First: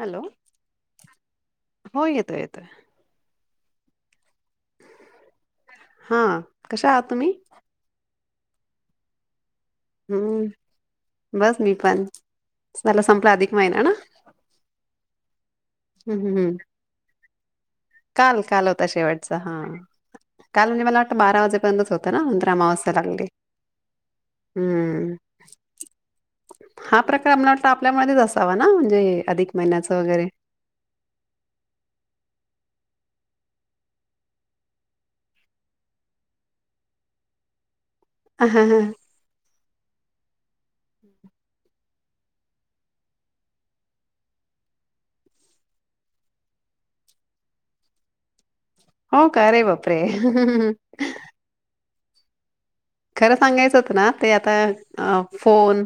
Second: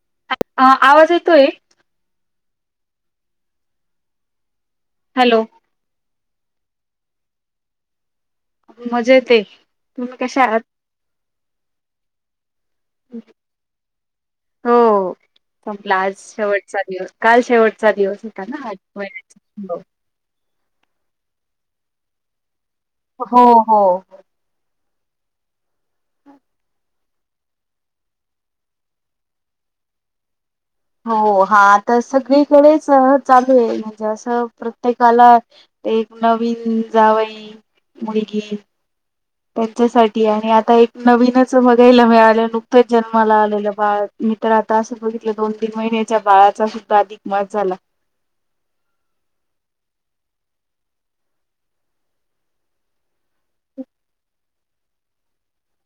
Hello. अ आवाज येतोय? हो येतोय येतोय. हॅलो. हां कशा आहात तुम्ही? मजेत येत. हम्म बस मी पण चला संपला अधिक महिना ना. हो संपला आज हम्म हम्म हम्म. शेवटचा दिवस. काल शेवटचा दिवस काल होता काल ना अधिक शेवटचा हा महिन्याचा हो. काल म्हणजे मला वाटतं बारा वाजेपर्यंतच होतं ना नंतर अमा वाजता लागली. हो हो हम्म हा प्रकार मला वाटंत आपल्यामुळेच असावा ना म्हणजे अधिक महिन्याचं वगैरे. हो हा तर सगळीकडेच चालू आहे म्हणजे असं प्रत्येकाला. ते एक नवीन जावई मुलगी. त्यांच्यासाठी आणि आता एक नवीनच बघायला मिळालं नुकतंच जन्माला आलेलं बाळ. मी तर आता असं बघितलं दोन तीन महिन्याच्या बाळाचा सुद्धा अधिक मत झाला. हो का रे बापरे. खरं सांगायचं होत ना ते आता फोन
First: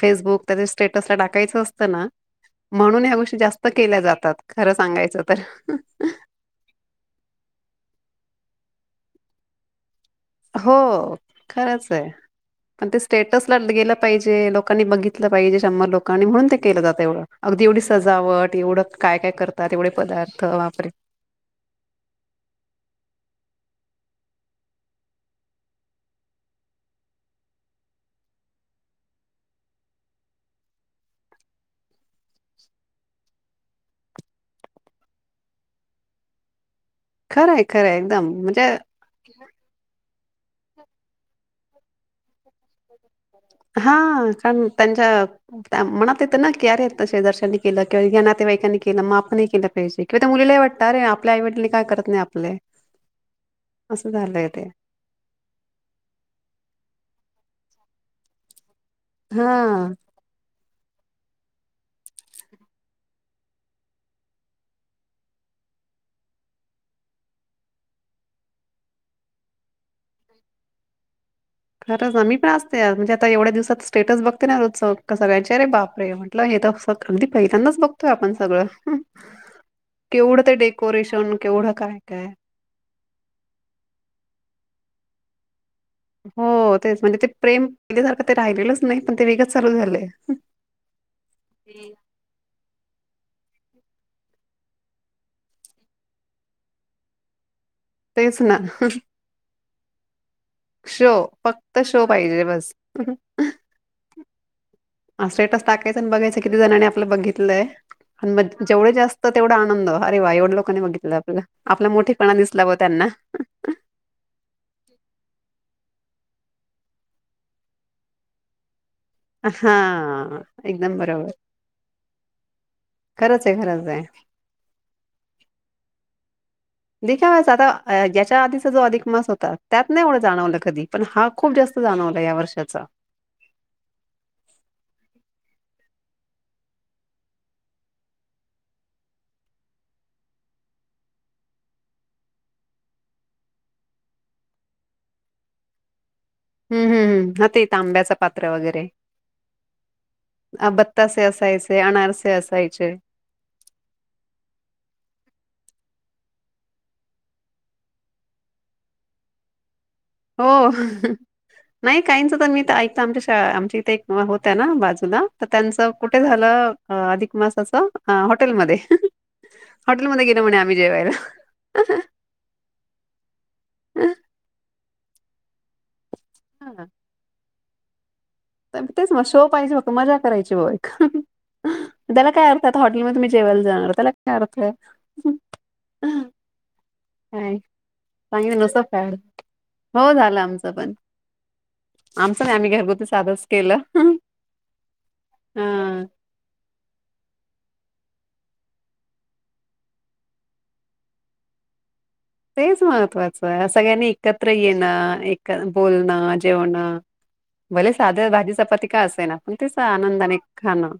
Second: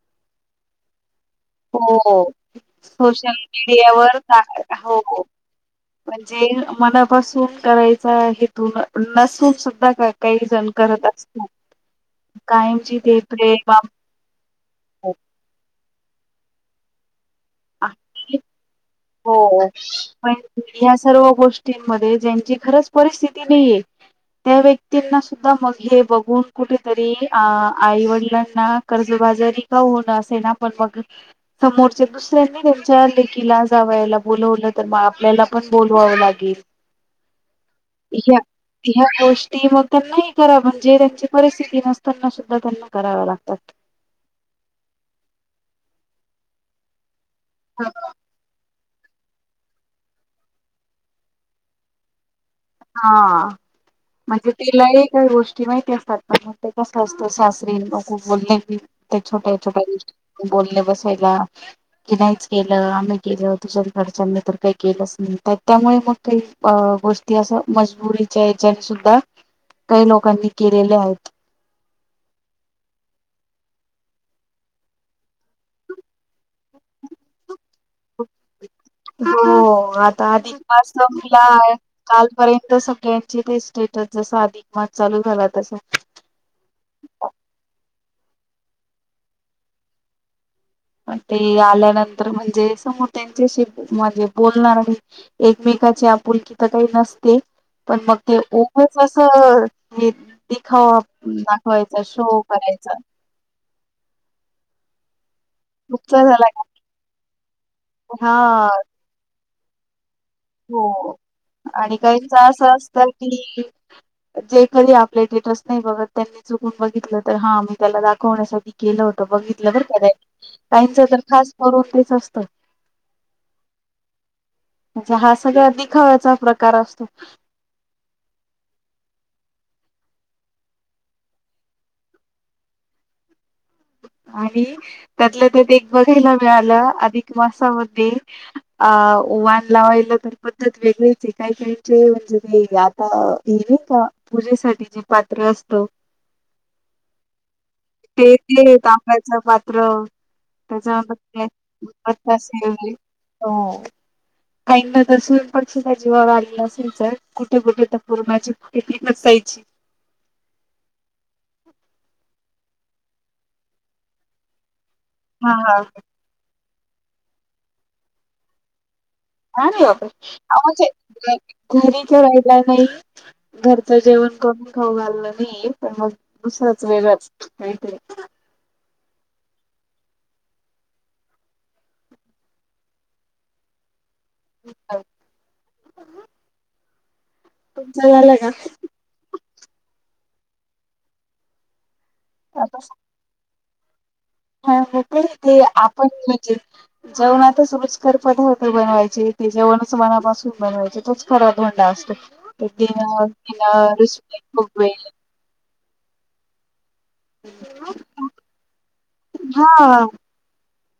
फेसबुक त्या स्टेटसला टाकायचं असतं ना. हो म्हणून ह्या सोशल गोष्टी जास्त केल्या मीडियावर जातात खरं सांगायचं तर जे मनापासून करायच हेतून नसून सुद्धा का? काही जण हो करत असतात खरंच आहे पण कायमची ते स्टेटसला प्रेम गेलं पाहिजे लोकांनी बघितलं पाहिजे शंभर लोकांनी म्हणून ते केलं जातं एवढं अगदी एवढी आणि सजावट एवढं. काय काय हो. करतात एवढे पण पदार्थ वापरे. ह्या सर्व गोष्टींमध्ये ज्यांची खरंच परिस्थिती नाहीये. त्या व्यक्तींना सुद्धा मग हे बघून कुठेतरी अ आईवडिलांना कर्जबाज रिकाऊ होणं असे ना पण मग समोरच्या दुसऱ्यांनी त्यांच्या लेखला जाला बोलवलं तर मग आपल्याला पण बोलवावं लागेल खरंय खरं एकदम ह्या म्हणजे ह्या गोष्टी मग त्यांनाही करा म्हणजे त्यांची परिस्थिती नसताना सुद्धा त्यांना कराव्या लागतात हा कारण त्यांच्या मनात येत ना की अरे दर्श के किंवा या नातेवाईकांनी केलं माप केलं पजे किंवा त्या मुलीलाही वाटतात रे आपल्या आई वडिने काय करत नाही आपले हा असं झालंय म्हणजे ते तिलाही का गोष्टी माहिती असते ते कस असतं सासरी ल खू बोलले की ते छोट्या छोट्या हा दि बोलले बसायला की नाहीच गेलं आम्ही गेल तुझ्या घरच्यांनी तर काही गेलंच नाही तर त्यामुळे मग काही गोष्ट इति अस मजबुरीच्या याच्याने सुद्धा काही लोकांनी केलेले आहेत खरंचम म् पण असते आ म्हणजे आता एवढ्या दिवसात स्टेटस बघते ना रोत् का सगळ्यांचे रे बापरे म्हण हे तरं अगदी पहितानाच बघ हो आता केवढं ते अधिक पास डेकोरेशन नला केवढं काय काय कालपर्यंत ते स्टेटस जस अधिक मस चालू झाला तस हो तेच म्हणजे ते प्रेम पहिल्यासारखं ते राहिलेलंच नाही पण ते वेगं चालू झालंय ते आल्यानंतर म्हणजे समोर त्यांच्याशी माजे बोलणार आहे एकमेकाची आपुलकी तर काही नसते पण मग ते तेच ना ओमस असं दिखावा शो फक्त दाखवायचा शो पाहिजे बस करायचा [unintelligible] हा स्टेटस टाकायचं आणि तुमचा बघायचं झाला किती का जणांनी आपलं बघितलंय आणि हा मग जेवढे जास्त तेवढा आनंद अरे वा एवढं लोकांनी हो बघितलं आपलं आपला आणि काहीच मोठेपणा दिसला ब असं त्यांना असतं की जे कधी आपले स्टेटस नाही बघत त्यांनी ून बघित तर हा त्याला दाखवण्या केलं बघितलं बर का हा काहीच एकदम तर बरोबर खास करव तेच असतं खरंच आहे खरच आहे अ्ा हा सगळ्या दिखवा्याचा प्र दिखा वसता या्याच्या आधीचा जो अधिक मास होता त्यात नाही एवढं जाणवलं कधी पण हा खूप जास्त जाणवला या वर्षाचा आणि त्यातलं त्या बघायला मिळालं अधिक मासामध्ये अ वण लावायला तर पद्धत वेगळीच काही काहीचे म्हणजे ते अ हे नाही का पूजेसाठी जे पात्र असतो हम् हम् हम् ते त आब्याच पात्र वगैरे तांब्याच पात्र अ, बत्तासे असायचे, अनारसे त्याच्यात असेल असायचे. हो काही ना तर सु प सुद्धा जीवावर आगला असेल सर कुठे कुठे तर पूर्णाची कुठे पिकस जायची हो नाही काहीच तर मी ऐकत आमच्या आमच्या इथे एक होत्या ना बाजूला तर हा हा त्यांचं कुठे झालं अधिक मासाच हॉटेलमध्ये नाही नाही हॉटेलमध्ये गेलो म्हणे बाण आम्ही जेवायला. म्हे घरीच राहिला नाही घरचं जेवण कमी खाऊ घाललं नाही पण मग दुसरंच हां, वेगळंच माह तेच मग शो पाहिजे ब मजा करायची बघ एक त्याला काय अर्थ आहे आता हॉटेल मध्ये तुम्ही जेवायला जाणार त्याला काय अर्थ आहे का तुमचं झालं का? चांगलं नुस फड हो झालं आमचं पण आमचं नाही आम्ही घरगुती साधच केलं हा हो प ते हां. आपण म्हणजे जेवणातच रुचकर पदार्थ बनवायचे ते जेवणच मनापासून बनवायचे तोच खरा धोंडा असतो ते तेच डिनर महत्त्वाचं आहे डिनर सगळ्यांनी रिस्पेक्ट एकत्र खूप वेळ येणं एक बोलणं जेवणं भले साध भाजी चपाती का असेना पण तेच हा आनंदाने खाणं.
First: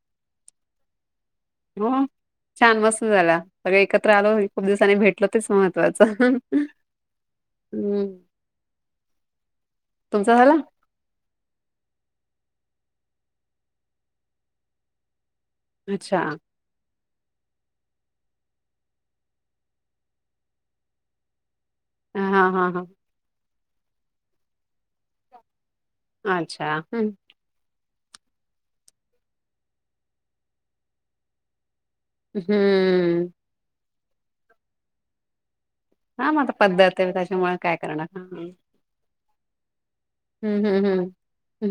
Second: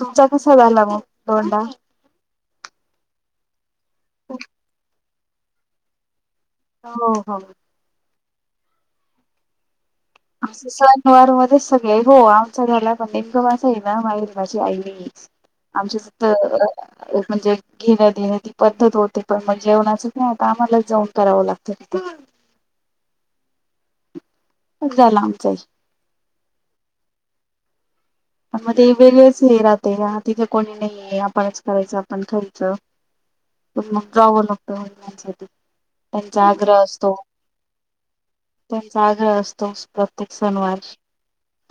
तुमचा कसा झाला मग धोंडा हो छान मस्त झाला सगळ एकत्र आलो खूप दिवसांनी भेटलो तेच महत्त्वाचं. हो हो हम्म तुमचा झाला? असं सण वार मध्ये सगळे हो आमचा घरला पण नेमकं माझ आहे ना माहेरी माझी आई नाही आहे. आमच्या अच्छा. तिथं एक म्हणजे घेणं देणं ती पद्धत होते पण मग जेवणाचं नाही आता आम्हाला जाऊन करावं लागतं तिथे. हा हा हा खुप झालं आमचांही. माझ्या मध्ये [unintelligible] हे राहते तिथे कोणी नाही आपणच करायचं पण खर्च हम्म. पण मग जावं लागतं वडलांसाठी. हा मग आता पद्धत आहे त्याच्यामुळे काय करणार. त्यांचा आग्रह असतो प्रत्येक हं, सनवार हं, हं.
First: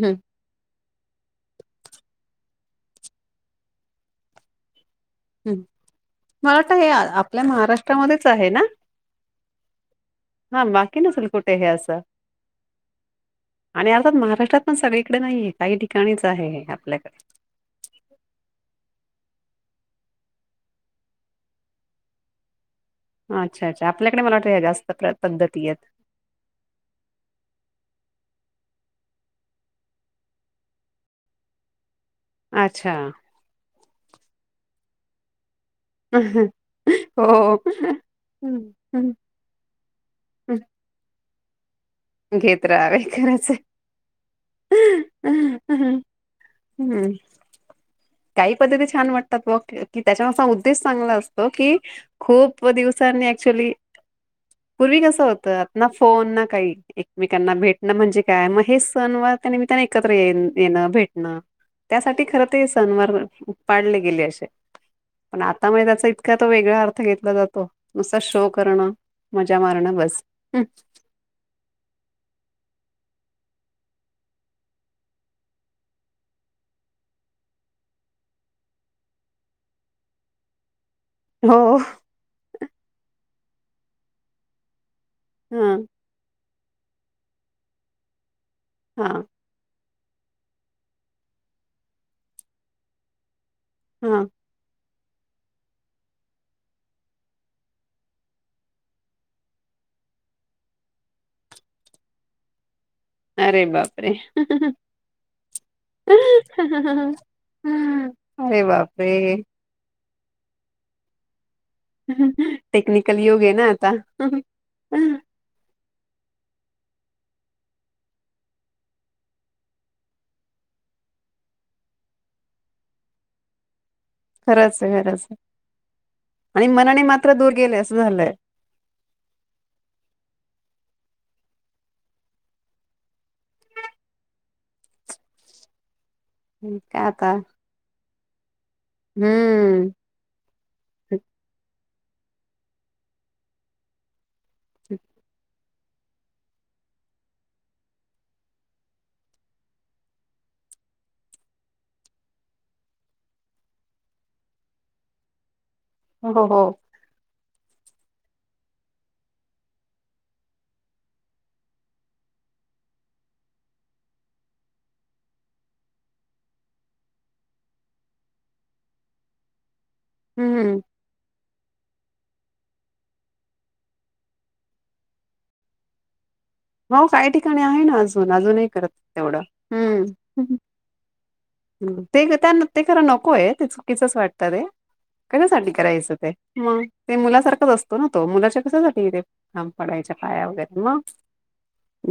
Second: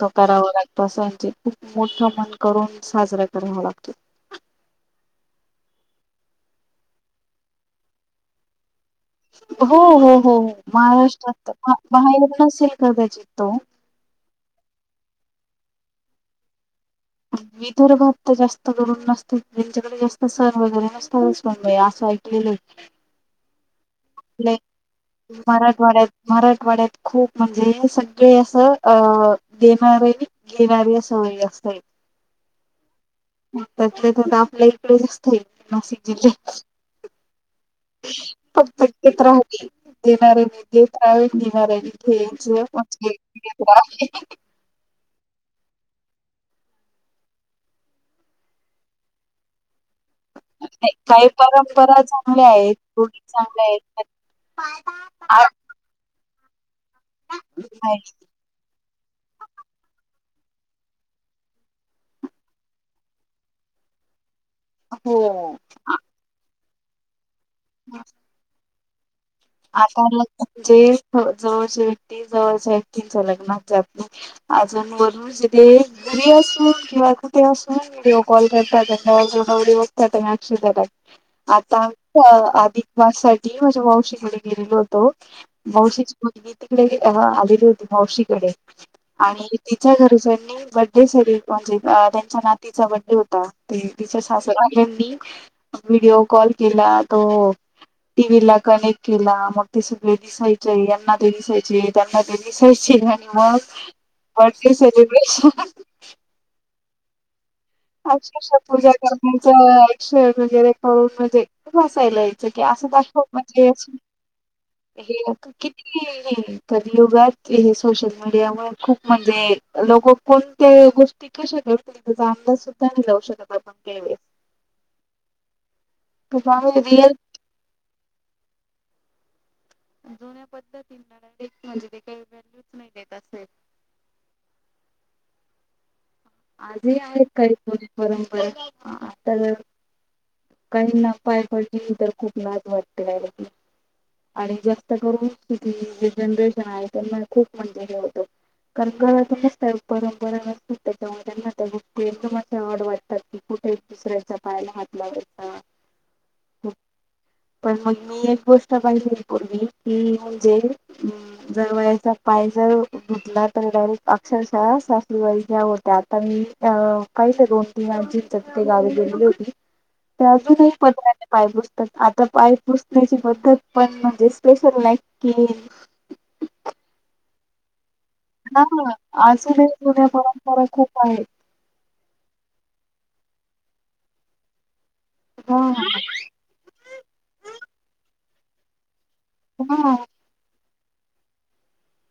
तो करावा लागतो. तसाचे खूप मोठ मन करून साजरा करावा लागतो. ह् मला तर हे आपल्या महाराष्ट्रामध्येच आहे ना. हो हो हो हो हां, बाकी नसेल महाराष्ट्रात कुठे हे असं. बाहेर नसेल कदाचित तो. आणि आताात महाराष्ट्रात पण सगळीकडे नाहीये काही ठिकाणीच आहे आपल्याकडे. विदर्भात तर जास्त करुन नसते त्यांच्याकडे जास्त सण वगैरे नसतात असं ऐक [unintelligible] अच्छा अच्छा आपल्याकडे मला वाटते जास्त प्र लाईक पद्धती आहेत. मराठवाड्यात मराठवाड्यात खूप म्हणजे सगळे असं अ देणारे घेणाऱ्या सवयी जास्त आहेत. अच्छा त्यातल्या त्यात तर आपल्या इकडे नसते नाशिक हो हं, [unintelligible] [inaudible] हं, राहुदे देणाऱ्या हं. देत रहावे घेणाऱ्या घेत ने [unintelligible] [inaudible] ह हम्म‌‍‌‍‍ काही पद्धती छान वाटतात व कि त्याच्यावर उद्देश तेच चांगला काही असतो की परंपरा चांगल्या खूप आहेत गोडी दिवसांनी चांगल्या ऍक्च्युली आहेत पूर्वी कसं आ होतं ना फोन ना काही एकमेकांना नाही भेटणं म्हणजे काय मग हे सणवार त्या निमित्ताने एकत्र ये येणं भेटणं. त्यासाठी खर ते सणवार पाडले गेले असे. हो पण आता मग आ- त्याचा इतका तो वेगळा अर्थ घेतला जातो नुसता शो करणं. मजा मारणं आता ल बस हं, म्हणजे जवळच्या एटी जवळच्या एकटीनच्या लग्ना जात नाही अजूनवरून घुरी असून किवा कुठे असून विडओ कॉल करतात [inaudible] [unintelligible] हो आता अधिक वास साठी माझ्या मावशीकडे गेलेलो होत तो हा मावशीची तिकडे आलेली होती मावशीकडे हा आणि घरीनी बडे स म्हणजे त्यांच्या नातीचा बडे हो तिच्या हा सासरवाल्यांनी व्हडिओ कॉल केला तो टी व्ही ला कनेक्ट केला मग ते सगळे दिसायचे यांना ते दिसायचे त्यांना ते दिसायचे नाही अरे बापरे बडे सेलिब्रेशन ह ह अक्षरश पूजा करण्याचं अक्षर वगैरे करून म्हणजे खूप हसायला यायचं की असं टेक्निकल कसं युग आहे ना म्हणजे आता किती कं युगांत हे सोशल मीडियां मु खूंप म्हणजे लोकं कोणत्यां गोष्टीं कशा घेतील अंदाज कीतां जाऊं शकतं आपणं केळे खरंच आहे खरंच आणि वेळेस मनानें रिअल मांत्र दूंर गेले असं झालंय जुन्यां पद्धतीं म्हणजे ते कांहीं व्हॅल्यूचं नाहीं देतं असेलं आंजही काय आता आहेतं कांहीं दो परंपरा आतां हम्म कांहीं नां पांय पडांयची तरं खूंप लांज वाटतें कां आणि जास्तं करूंन जे जनरेशन आहे त्यांनां खूंप म्हणजे हे होतं कंगरां नसतं परंपरागतं म आड वाटतांत कुंठे दुसऱ्यांचा पायांला हांत लावांयचां हो हो हो पणं मंग मी एक गोष्टं पाहिजे कोर्ली की म्हणजे जरं जंवायांचा पांय जरं घुटलां तरं डायरेक्टं अक्षरशः सासू वारी घ ते आतां मी अ काहींचं दोन तीनं मांज चां ते गांवी गेली होती त्यां अजूंन कांहीं हम्म पतल्यां नाही पांय पुुसतांत आतां पांय पुसण्यांची पद्धंत पणं म्हणजे स्पेशलं लाईक केलेली मं कांहीं ठिकाणीं आहे नां अजूंन हा अजूंनही करतं तेवढं अजूनही जुन्या हं परंपरा खूप आहेत. ते गं त्यांना ते खरं नकोयं ते चुकीचंच वाटतं ते कशासांठी हा करायचं ते. मंग ते मुलांसारखंचं असतों नां तो मुलांच्या कशासांठी ते हा पडायच्यां पायां वगैरें मंग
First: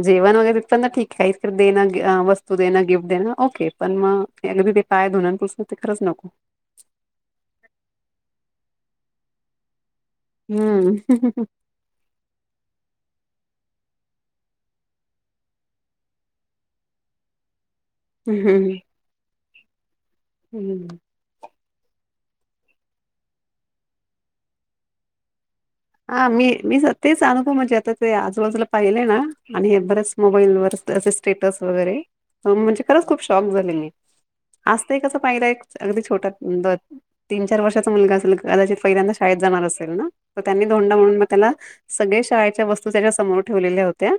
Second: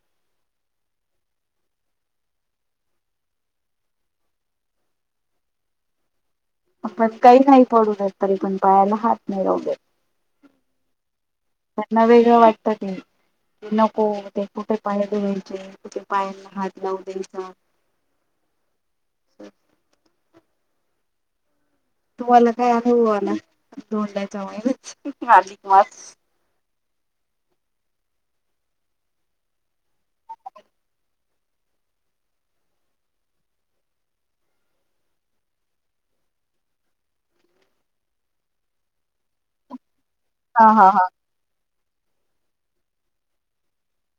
जेवणं वगैरें पणं अं ठीकं आहे इतंर देणं वस्तूं देणं गिफ्टं देणं ओके पणं मंग अं त्यांने तरं पायां धूंन ते पुसंन खरंच नको आपणं कांहीं नाहीं पडूं देतं तरी पणं पायांला हातं नाहीं लांवू देतं हम्मं हमं त्यांनां वेगळं वाटतं ते नको ते कुंठे पांय धुवांयचे कुंठे पायांना हांत लावू द्यांयचां हमं हंम हम्मं तुम्हांला कायं अनुभव आलां दोडल्यांच्या महिन्यांत अधिक मांस हां मी मी सतेचं अनुभव म्हणजे आतां ते आजूंबाजूंला पाहिले नां आणि हे बरेचं मोबाईल वरं असं स्टेटंस वगैरें म्हणजे खरंच खूंप शॉक झांलेली मी असतंय कसं पाहिलं एक अगदीं छोटंसं तीनं चार वर्षाचा मुलंगा असेल कदांचित पहिल्यांदां शाळेंत जाणारं असेलं नां त्यांनी हा हा धोडां हा म्हणूंन मंग त्यांला सगळें शाळेच्यां वस्तूं त्यांच्या समोर ठेवलेल्यां होत्यां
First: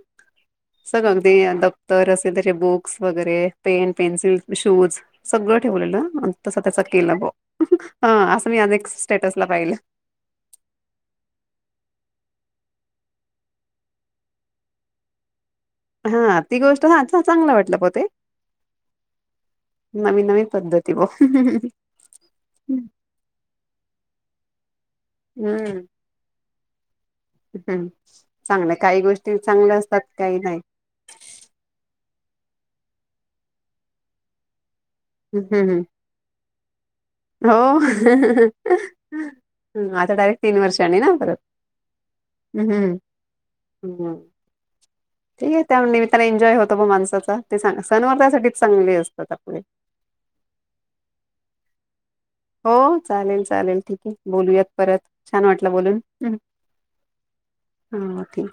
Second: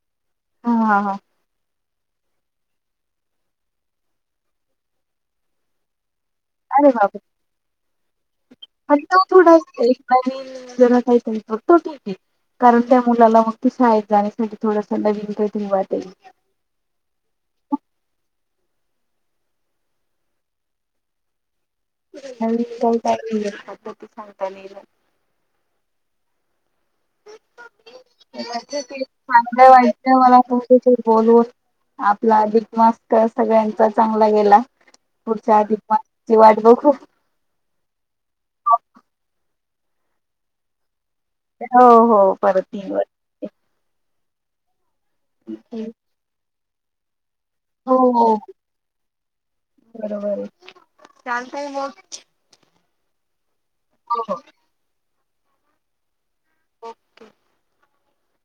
हा हा हा सगगदी अ द [unintelligible] तरं असेलं त्यांचे बुक्स वगैरें पेन पेन्सिल शूंज सगळं ठेवलें नां तसं त्यांचा अरे केलां बापरे बां हां असं मी अनेक स्टेटंस लां पाहिलं जरां कांहीं फतो ठीकं आहे कारणं त्यां मुलांला मंग तं शाळेंत जाण्यांसांठी थोडांसां लवीनक ठेऊवाचं हां ती गोष्टं हां चांगलं वाटलं पणं ते नवीन नवीन पद्धती बां [unintelligible] [unintelligible] हम्मं हम्मं काही नाही [unintelligible] बोलून [unintelligible] आपलां अधिकमांस तरं सगळ्यांचा चांगला गेलां पुढच्यां हम्म आधिकमांस ची वांट बघूं हो आतां डायरेक्टं तीनं वर्षांनीं नां परंत हो हो परंत तीनं वर्षांने हम्मं ठीकं आहे त्यां निमित्तानं एन्जॉय होतो मं माणसांचा हो सणवार हो त्यासाठीच चांगले असतात आपले. बरोबर आहे चालतंय मग हो चालेल चालेल ठीक आहे हो हो. बोलूयात परत छान वाटलं बोलून. ओके. हा थँक्यू.